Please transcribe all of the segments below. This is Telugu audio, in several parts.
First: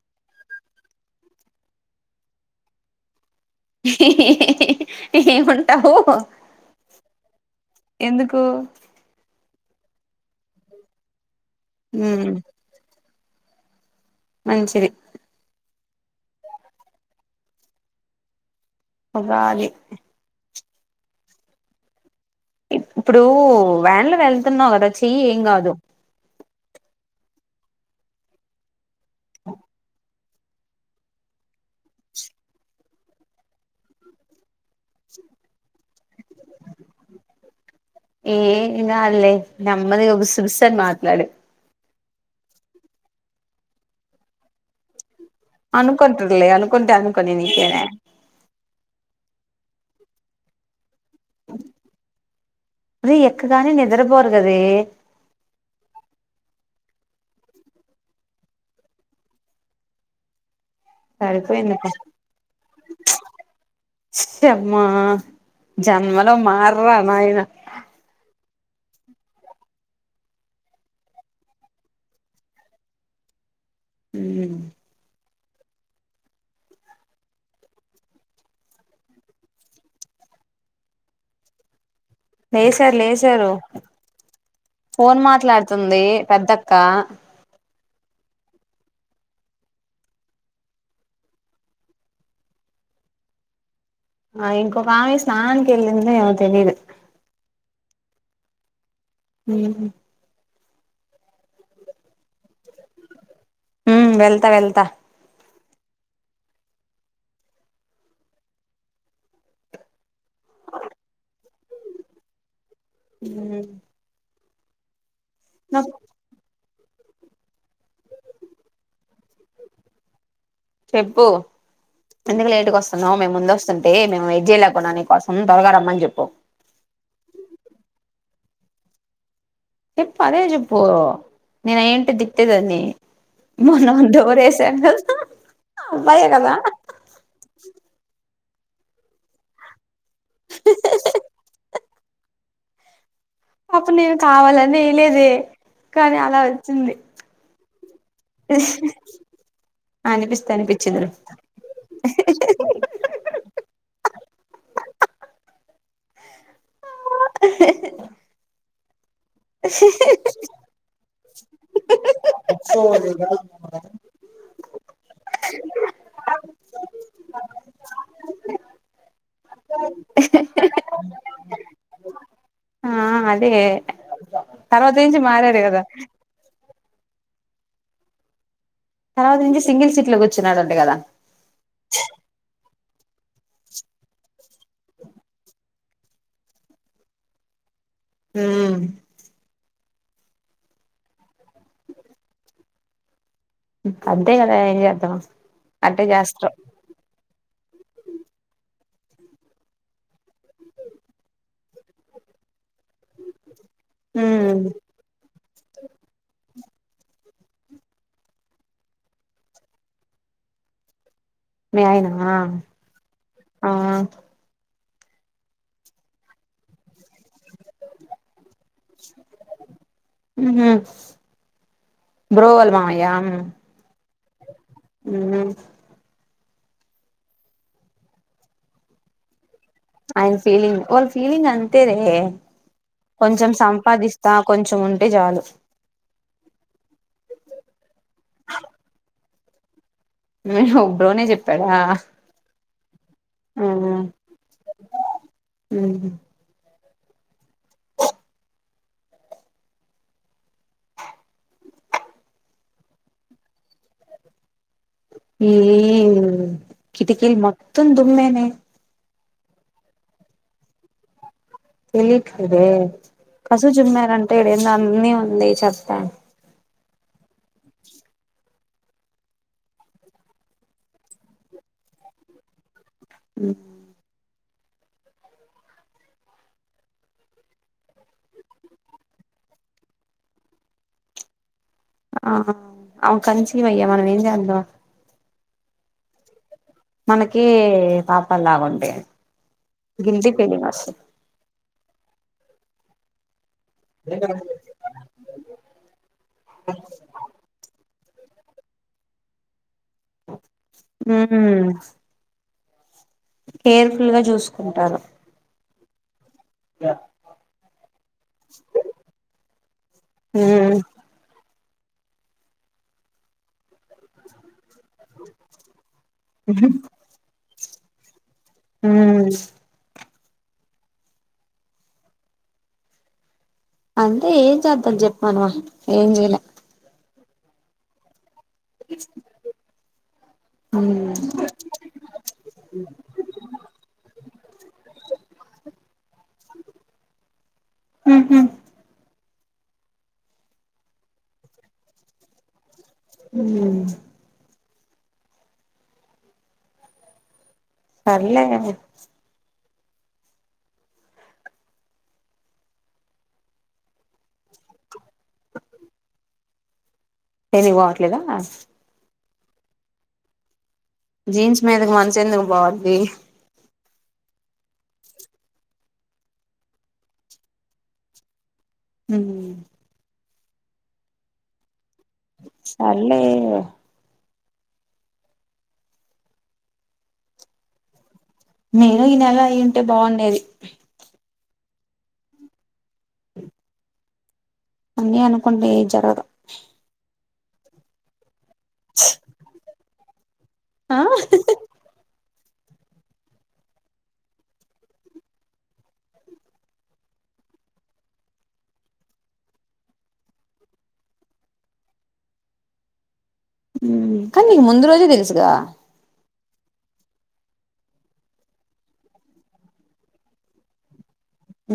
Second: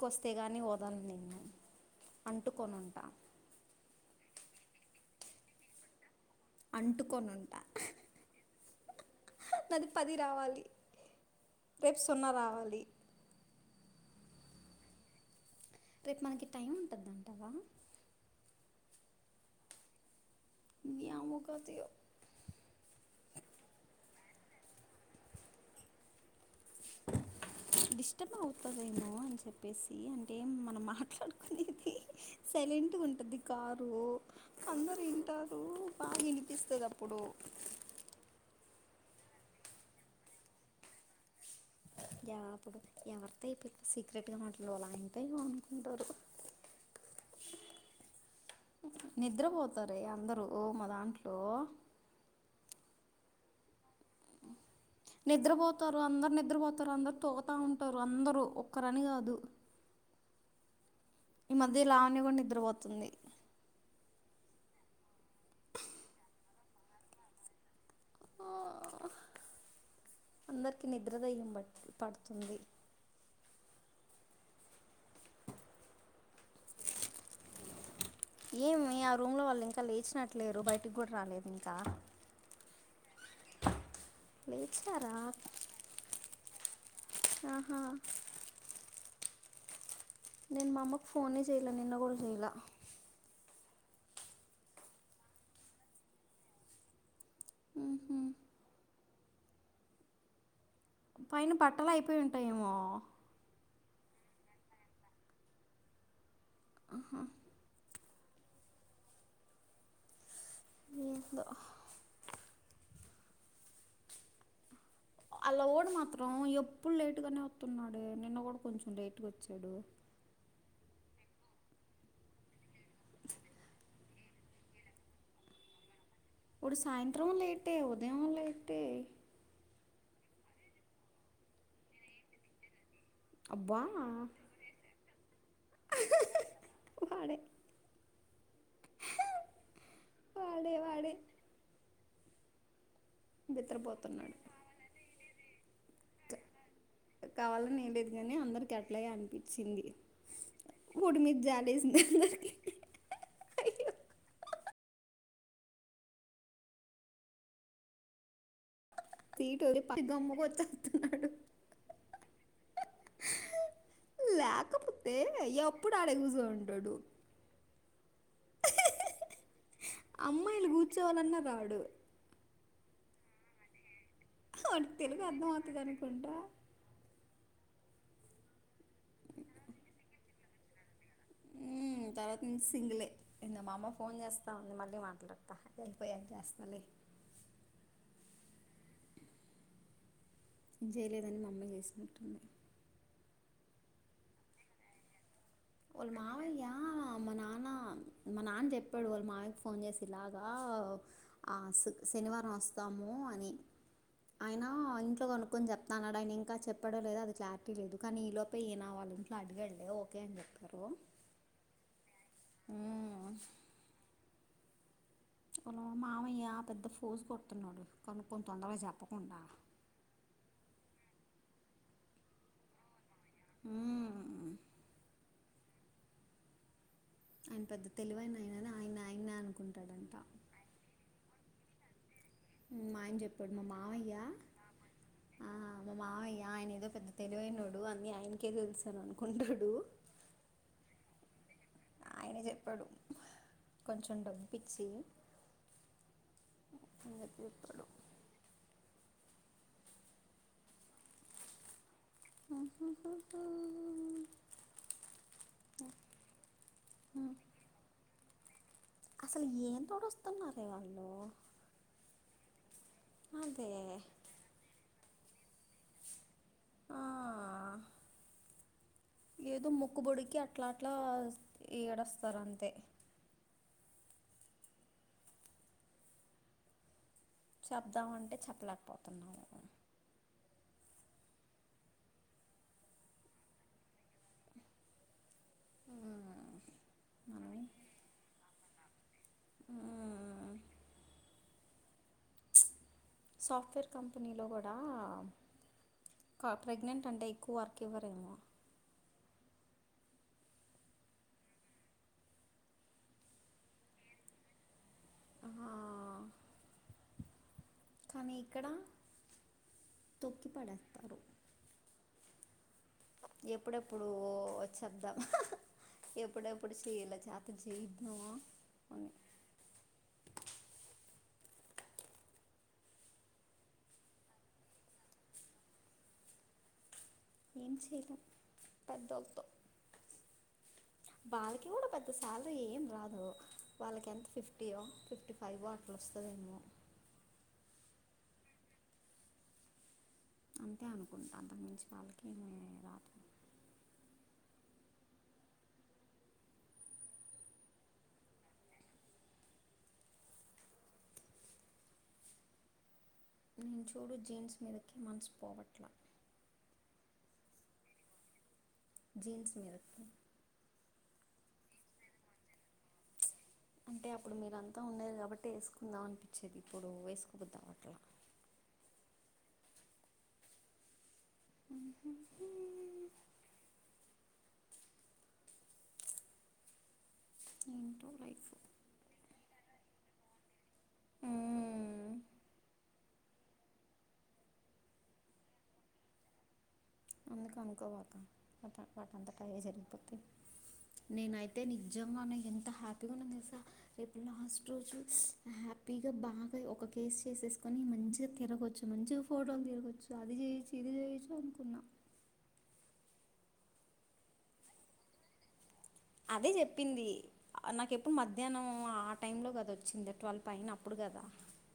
కొస్తే గాని వదల్ను నిన్ను అంటూకొనుంటా ఇహ్ హ్ హ్ హ్ ఏముంటావో అంటుకొనుంట నాది పది రావాలి రేప్ సున్నా మ్మ్ రావాలి. మంచిది. రేప్ మనకి టైం ఉంటుందంటావా ఉగాది ద్యాముకతీయో ఇప్పుడు వ్యాన్లో వెళ్తున్నావు కదా చెయ్యి ఏం కాదు. డిస్టర్బ్ అవుతర్ ఏమో అని చెప్పేసి అన్ ఏం మనం మాట్లాడుకునేది సైలెంట్గా ఉంటది కారు అందరింటారు. బాగీనిపిస్తదప్పుడు ఏంగాద్లే నెమ్మదిగా గుస్సుగుస్సన్ మాట్లాడు యా అప్పుడు ఎవరితో ఇప్ ఇప్పుడు సీక్రెట్ గా మాట్లాడ్ వాలయన అనుకుంటర్లే అనుకుంటే అనుకుని నికేనే త్తరే అందరు ఓ మా దాంట్లో మరి ఎక్కగానే నిన్ నిద్రపోతారు అందర్ నిద్రపోత్ తర అందరు తోతా ఉంటారు అందరూ ఒక్కరని కాదు ఈ మధ్య సరిపోయిందిపా లావాణ్య గూడా నిద్రవోతుంది. చెమ్మా జన్మలో మార్రా నాయన ఆ అందరికీ నిద్రదయ్యబట్ పడుతుంది హ్మ్! ఏమి? ఆ రూమ్ లో వాళ్ళు ఇంకా లేచినట్లేరు బయటికి కూడా రాలేదు ఇంకా. లేసారు, లేసారు, లేచారా ఫోన్ మాట్లాడుతుంది పెద్దక్క. ఆహా నేను మామ్మకు ఫోనే చేయ్యలే, నిన్న కూడా చేయ్యలే. ఆ ఇంకోఆమె స్నానానికి కెళ్లిందో ఏమో తెలీదు. ఉహు. హ్మ్! పైన బట్టలు అయిపోయి ఉంటాయేమో? హ్మ్ వెళ్తా! వెళ్తా. ఆహా ఏందో హ్మ్! అలా ఓడ్ మాత్రం ఎ [unintelligible] ఇప్పుడు లేటుగానే వస్తున్నాడే నిన్న కూడా కొంచెం లేట్గా వచ్చాడు. చెప్పు ఎందుకు లేటుకి వస్తున్నావు? మేము ముందు వస్తుంటే మేము వెయిట్చేయలే కుండా నీ కోసం తొరగా రమ్మని చెప్పు. ఇప్పుడు సాయంత్రం లేటే, ఉదయం లేటే. చెప్పు, అదే చెప్పు నేను ఏంటి తిట్టేదాన్ని? అబ్బా మనం డోర్ ఏసాం గదా. అబ్బాయే కదా? హ హ్ వాడే వాడే వాడే [unintelligible] అప్పుడు నేను బిత్రపోతున్నాడు కావాలని వేయలేదే. కానీ అలా వచ్చింది కావాలని ఏ లేదు కానీ అందరికి అట్లాగే అనిపించింది అనిపిస్తే అనిపించిందిలే మప్పుడు మీద జాలేసింది. [unintelligible] తీట పగలగొట్టడానికి వస్తున్నాడు. లేకపోతే ఎప్పుడు ఆడ కూర్చోనే ఉంటాడు అమ్మాయిలు కూర్చోవాలన్న రాడు. దే వాడికి తెలుగు అర్ధం అవుతుంది అనుకుంటా. తర్వాత నుంచి సింగిల్ సీట్ లో కూర్చుంటున్నాడంట కదా! ఉ తర్వాత నుంచి మా అమ్మ ఫోన్ చేస్తా ఉంది. మళ్ళీ మాట్లాడతా వెళ్ళపోయి చేస్తాలే. హ్మ్! ఏం చేయలేదని మా అమ్మ చేసుకుంటానంది అద్దె కదా ఏం చేస్తాం? అంటే వాళ్ళ చేస్తావ్. మావయ్య మా నాన్న, మా నాన్న చెప్పాడు. వాళ్ళు మాయకి ఫోన్ చేసి ఇలాగా. ఆ శనివారం వస్ రాము అని ఆయన ఇంట్లో కొనుకుని చెప్తాను అన్నాడు ఆయన ఇంకా. చెప్పడం లేదు, అది క్లారిటీ లేదు కానీ ఈ లోప ఈయన వాళ్ల ఇంట్లో అడిగాడు లే ఓకే అని చెప్పా. హలో! మీ ఆయన? హ్మ్ హ్మ్! మామయ్య పెద్ద పోజ కొడుతున్నాడు కొను కొన్ని తొందరగా చెప్పకుండా బ్రోవల్ మామయ అ ఉమ్, హ ఆయన పెద్ద తెలివన ఆయనని ఆయన ఆయన అనుకుంటాడంట ఆయన్ ఫీలింగ్ వఓళ ఫీలింగ్ అంత తేరే మాయన చెప్పాడు మా మావయ్యా కొంచెం ఉంటే చాలు ఆ మా మావయ్యా ఆయన ఏదో పెద్ద తెలివనాడు అన్ని ఆయనకే తెలుసాను అనుకుంటాడు ఒ బ్రోనే చెప్పాడా ఏపడు కొంచెం డబ్బించి అ చెప్పుడు ఉ [inaudible] ఈ కిటికీల్ మత్తం దుమ్మె అ అసలు ఏం తోడు వస్తున్నారే వాళ్ళు తెలిట్ ఇే కసుు అదే జుమ్మార్ అంట ఇ ఎందు అన్నీ వంద చెప్ప ఆ [inaudible] ఏదో మొక్కుబొడికి అట్లా అట్లా ఏడస్తారు అంతే అ చెప్దామ అంటే చెప్పలేకపోతున్నాము ఆ అన్ కనించివయ్యా మనం ఏంజంద మ్మ్. మనకే మనమే పాపల్ ఆగుంటు అ గంది పేడి వస్త సాఫ్ట్వేర్ కంపెనీలో కూడా ప్రెగ్నెంట్ అంటే ఎక్కువ వర్క్ ఎవారేమ హ కేర్ఫుల్ గా చూసుకుంటారు ఆ, [inaudible] కానీ ఇక్కడ తొక్కి మ్మ్ పడేస్తారు ఎప్పుడెప్పుడు వ చెద్దాం ఎప్పుడెప్పుడు చీల చేత [inaudible] హ అంటే ఏం చేద్దాము చెప్పు మనం ఏం చేయలేఎం ఏం చేయలేం పెద్దోళ్ళతో వాళ్ళకి కూడా పెద్ద సాలరీ ఏం రాదు వాళ్ళకి ఎంత ఫిఫ్టీయో ఫిఫ్టీ ఫైవ్ అట్లా వస్తుందేమో ఆహా అంతే అనుకుంటా అంతకు మించి వాళ్ళకి ఏమి రా హ సర్లే నేను చూడు జీన్స్ మీదకే మనసు పోవట్లా దేనికి పోవట్లేదా జీన్స్ మీదకి జీన్స్ మీదకు మనసు ఎందుకు పొది అంటే అప్పుడు మీరుంతా ఉండది కాబట్టి వేసుకుందాం అనిపించేది ఇప్పుడు వేసుకో బుద్ధి అవట్ల హ ఉహు సర్లే ఏంటో లైఫ్ నేను ఈ నెల అయింటే బాగుండేది హ్మ్మ్ అన్నీ అనుకుంటే జరగదు అందుకే అనుకోమాకు అ వాటింతఅవే జరుగుతాయి ఆ నేనైతే నిజంగానే ఎంత హ్యాపీగా ఉన్నా తెలుసా రేపు లాస్ట్ రోజు హ్యాపీగా బాగా ఒక కేసు చేసేసుకొని మంచిగా తిరగవచ్చు మంచిగా ఫోటోలు తిరగవచ్చు అది చేయొచ్చు ఇది చేయొచ్చు అనుకున్నా కానీ నీకు ముందు రోజే తెలుసుగా అదే చెప్పింది నాకెప్పుడు మధ్యాహ్నం ఆ టైంలో కదా వచ్చింది ట్వెల్ఫ్ పయిన అప్పుడు కదా హ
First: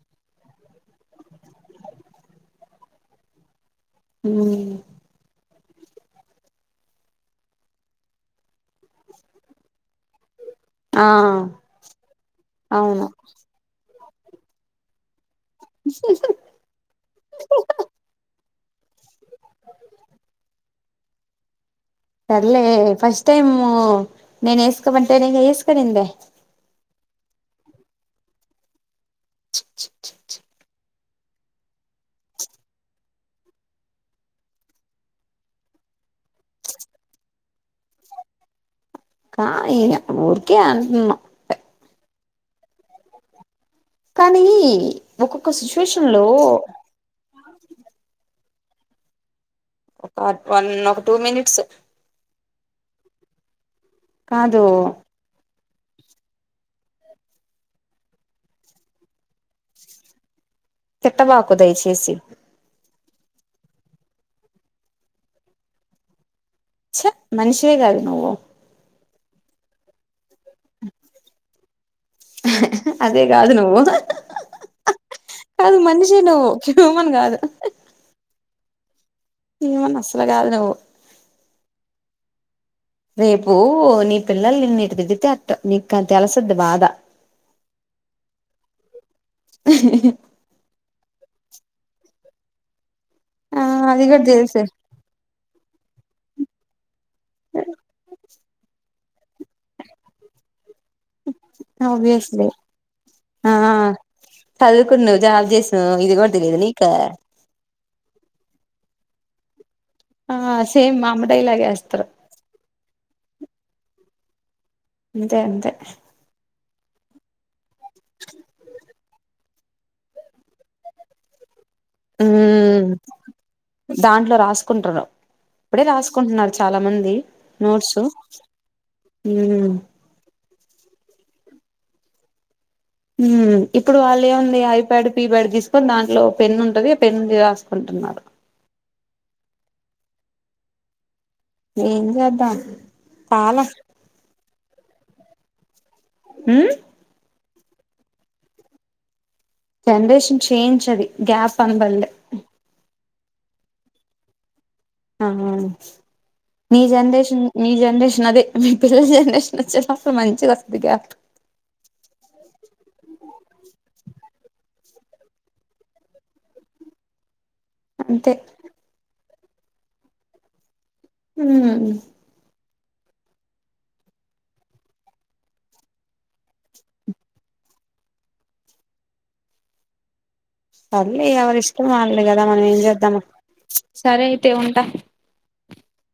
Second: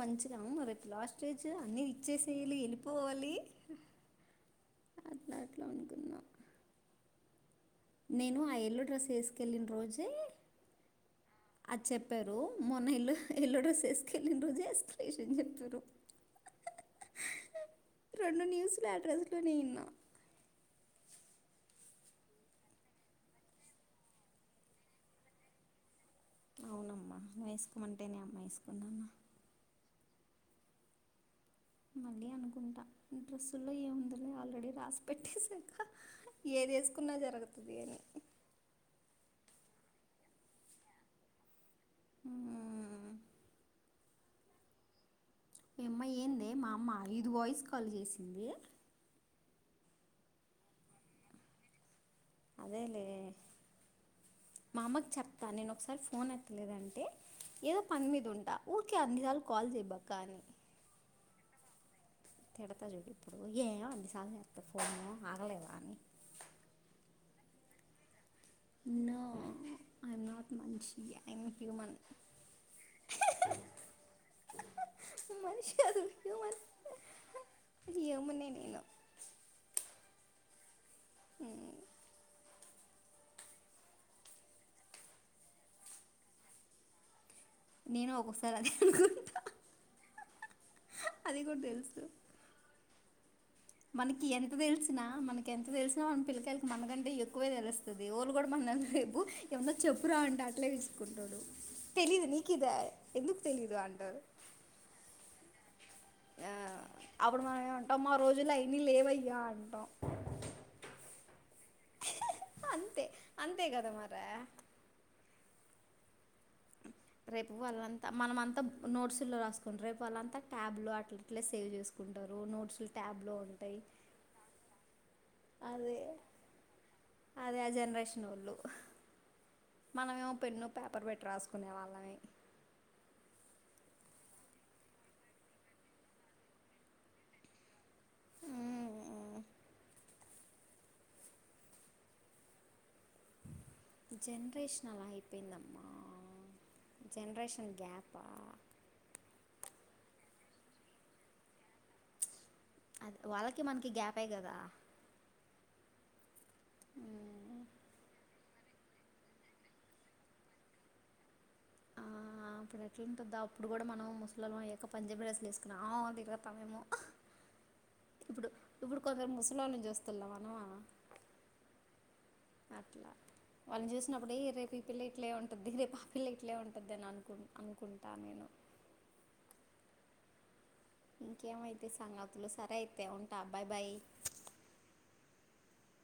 మంచిగాము మ రేపు లాస్ట్ స్టేజ్ అన్ని ఇచ్చేసేయళి వెళ్ళిపోవాలి హ [unintelligible] అనుకున్న నేను ఆ ఎల్లో డ్రస్ వేసుకెళ్లిిన రోజే ఆ అది చెప్పారు మొన్న అవును ఎల్లో ఎల్లో డ్రస్ వేసు కనిన రోజే ఎక్స్ప్రెస్ టెన్షన్ కరో రెండు న్యూస్ ఆ డ్రెస్ లోనే ఉన్నా సర్లే ఫస్ట్ టైమ్ నేను వేస్కోమంటె నే కదా ఎస్కొనుంది అవునమ్మా నువ్వు వేసుకోమంటేనే అమ్మా వేసుకున్నాను మళ్ళీ అనుకుంటా డ్రెస్సుల్లో ఏముందలే ఆల్రెడీ రాసి పెట్టేసాక ఏదేసుకున్నా జరుగుతుంది అని కా ఇ ఎప్పు ఊరుకే అంటన్నా హ్మ్మ్ కానీ ఒక్కొక్క ఈ సిచ్యువేషన్ అమ్మాయి లో ఏందే మా అమ్మ ఐదు వాయిస్ కాల్ చేసింది ఒక వన్ ఒక టూ మినిట్స్ అదే లే కాదు మా అమ్మకు చెప్తా నేను ఒకసారి ఫోన్ ఎత్తలేదని హే ఏదో పని మీద ఉంటా ఊరికే అన్నిసార్లు కాల్ చేయబాక అని తిట్ట బాకు దయచేసి తిడతా చూడు ఇప్పుడు ఏ వన్ని సార్లు చేతా ఫోన్ ఆగలేవా అని చ్చ మనిషివే కాదు నువో నో ఐఎమ్ నాట్ మనిషి ఐన్ హ్యూమన్ అదే కాదు నువ్వు మనిషి కాదు అది నువ్వు హ్యూమన్ కాదు హ్యూమన్ నే నేను ఏమన్నా అసలు కాదు నువ్వు ఈ రేపు నీ పిల్లల్ నిన్ను ఇటు దిద్దుతే అట్ నీకు అది తెలుసుద్ది బాధ నేను ఒకసారి అది అనుకుంటను అది కూడా తెలుసు ఆ అది కూడా మనకి ఎంత తెలుసు తెలిసినా మనకి ఎంత తెలిసిన వాన్ పిల్లకాయలకు మనగాని ఎక్కువే తెలుస్తుంది ఎవ్వలు కూడా మనల్ని రేపు ఏమన్నా చెప్పురా అంటే అట్లే వీస్ ఓబియస్లీ ఎందుకు ఆ తెలీదు అంటారు చదువుకుండు జాబ్ చేసి నా ఇది కూడా తెలీదు నీకా రోజులు అయినాయ్ లేవయ్యా అంటాం ఆ సేమ్ మా అమ్మ డైలాగ్ గే ఏస్తారు అంతే అంతే కదా మరే ఇంతే అంతే రేపు వాళ్ళంతా మనము అంతా నోట్స్ లు రాసుకుంటారు రేపు వాళ్ళంతా ట్యాబ్లు అట్లాఇట్లేస్ సేవ్ చేసుకుంటారు ఉమ్ నోట్స్లు ట్యాబ్ లో ఉంటాయి కుంటున్నావు అదే అదే ఆ నోట్స్ జనరేషన్ వోళ్ళు ఉమ్ మనమేమో పెన్ను పేపర్ పెట్టి రాసుకు కునే వాళ్ళం ఏయ్ హ్మ్ ఇప్పుడు వాళ్ళు ఏముంది ఐ ప్యాడ్ పీప్యాడ్ తీసుకొని దాంట్లో పెన్ ఉంటది ఆ పెన్ ది రాసుకుంటున్నారు ఏం గాదు దా జెనరేషన్ ఆ లైపు పిన్నమ్మ ఉ జెనరేషన్ గ్యాప్ ఆ జనరేషన్ చేయించ్ అది గ్యాప్ అనుబలే అది వాళ్ళకి మనకి గ్యాపే కదా ఆ నీ జనరేషన్ నీ జనరేషన్ అదే మీ పిల్లల జనరేషన్ వచ్చే టప్పుడు మంచిగా ఆస్తది గా ఆ అప్పుడు ఎట్లాంటందా అప్పుడు కూడా మనం ఇల ఏక పంజాబి డ్రెస్లు వేసుకున్నా ఆవు అగ తమయమో అంతే ఇప్పుడు ఇప్పుడు కొందరు ముస్లిం లో నుంచి వస్తున్నావానవా ఉ అట్లా వాళ్ళని చూసినప్పుడు రేపు ఈ పిల్ల ఇట్లే ఉంటది రేపు ఆ పిల్ల ఇట్లే ఉంటది అని అనుకు అనుకుంటా నేను సర్లేఎవరి ఇష్టం ఇంకేమైతే వాళ్ళు కదా సంగతులు మనం సరే ఏం అయితే చేద్దాము ఉంటా బాయ్ బాయ్ సరే అయితే ఉంటా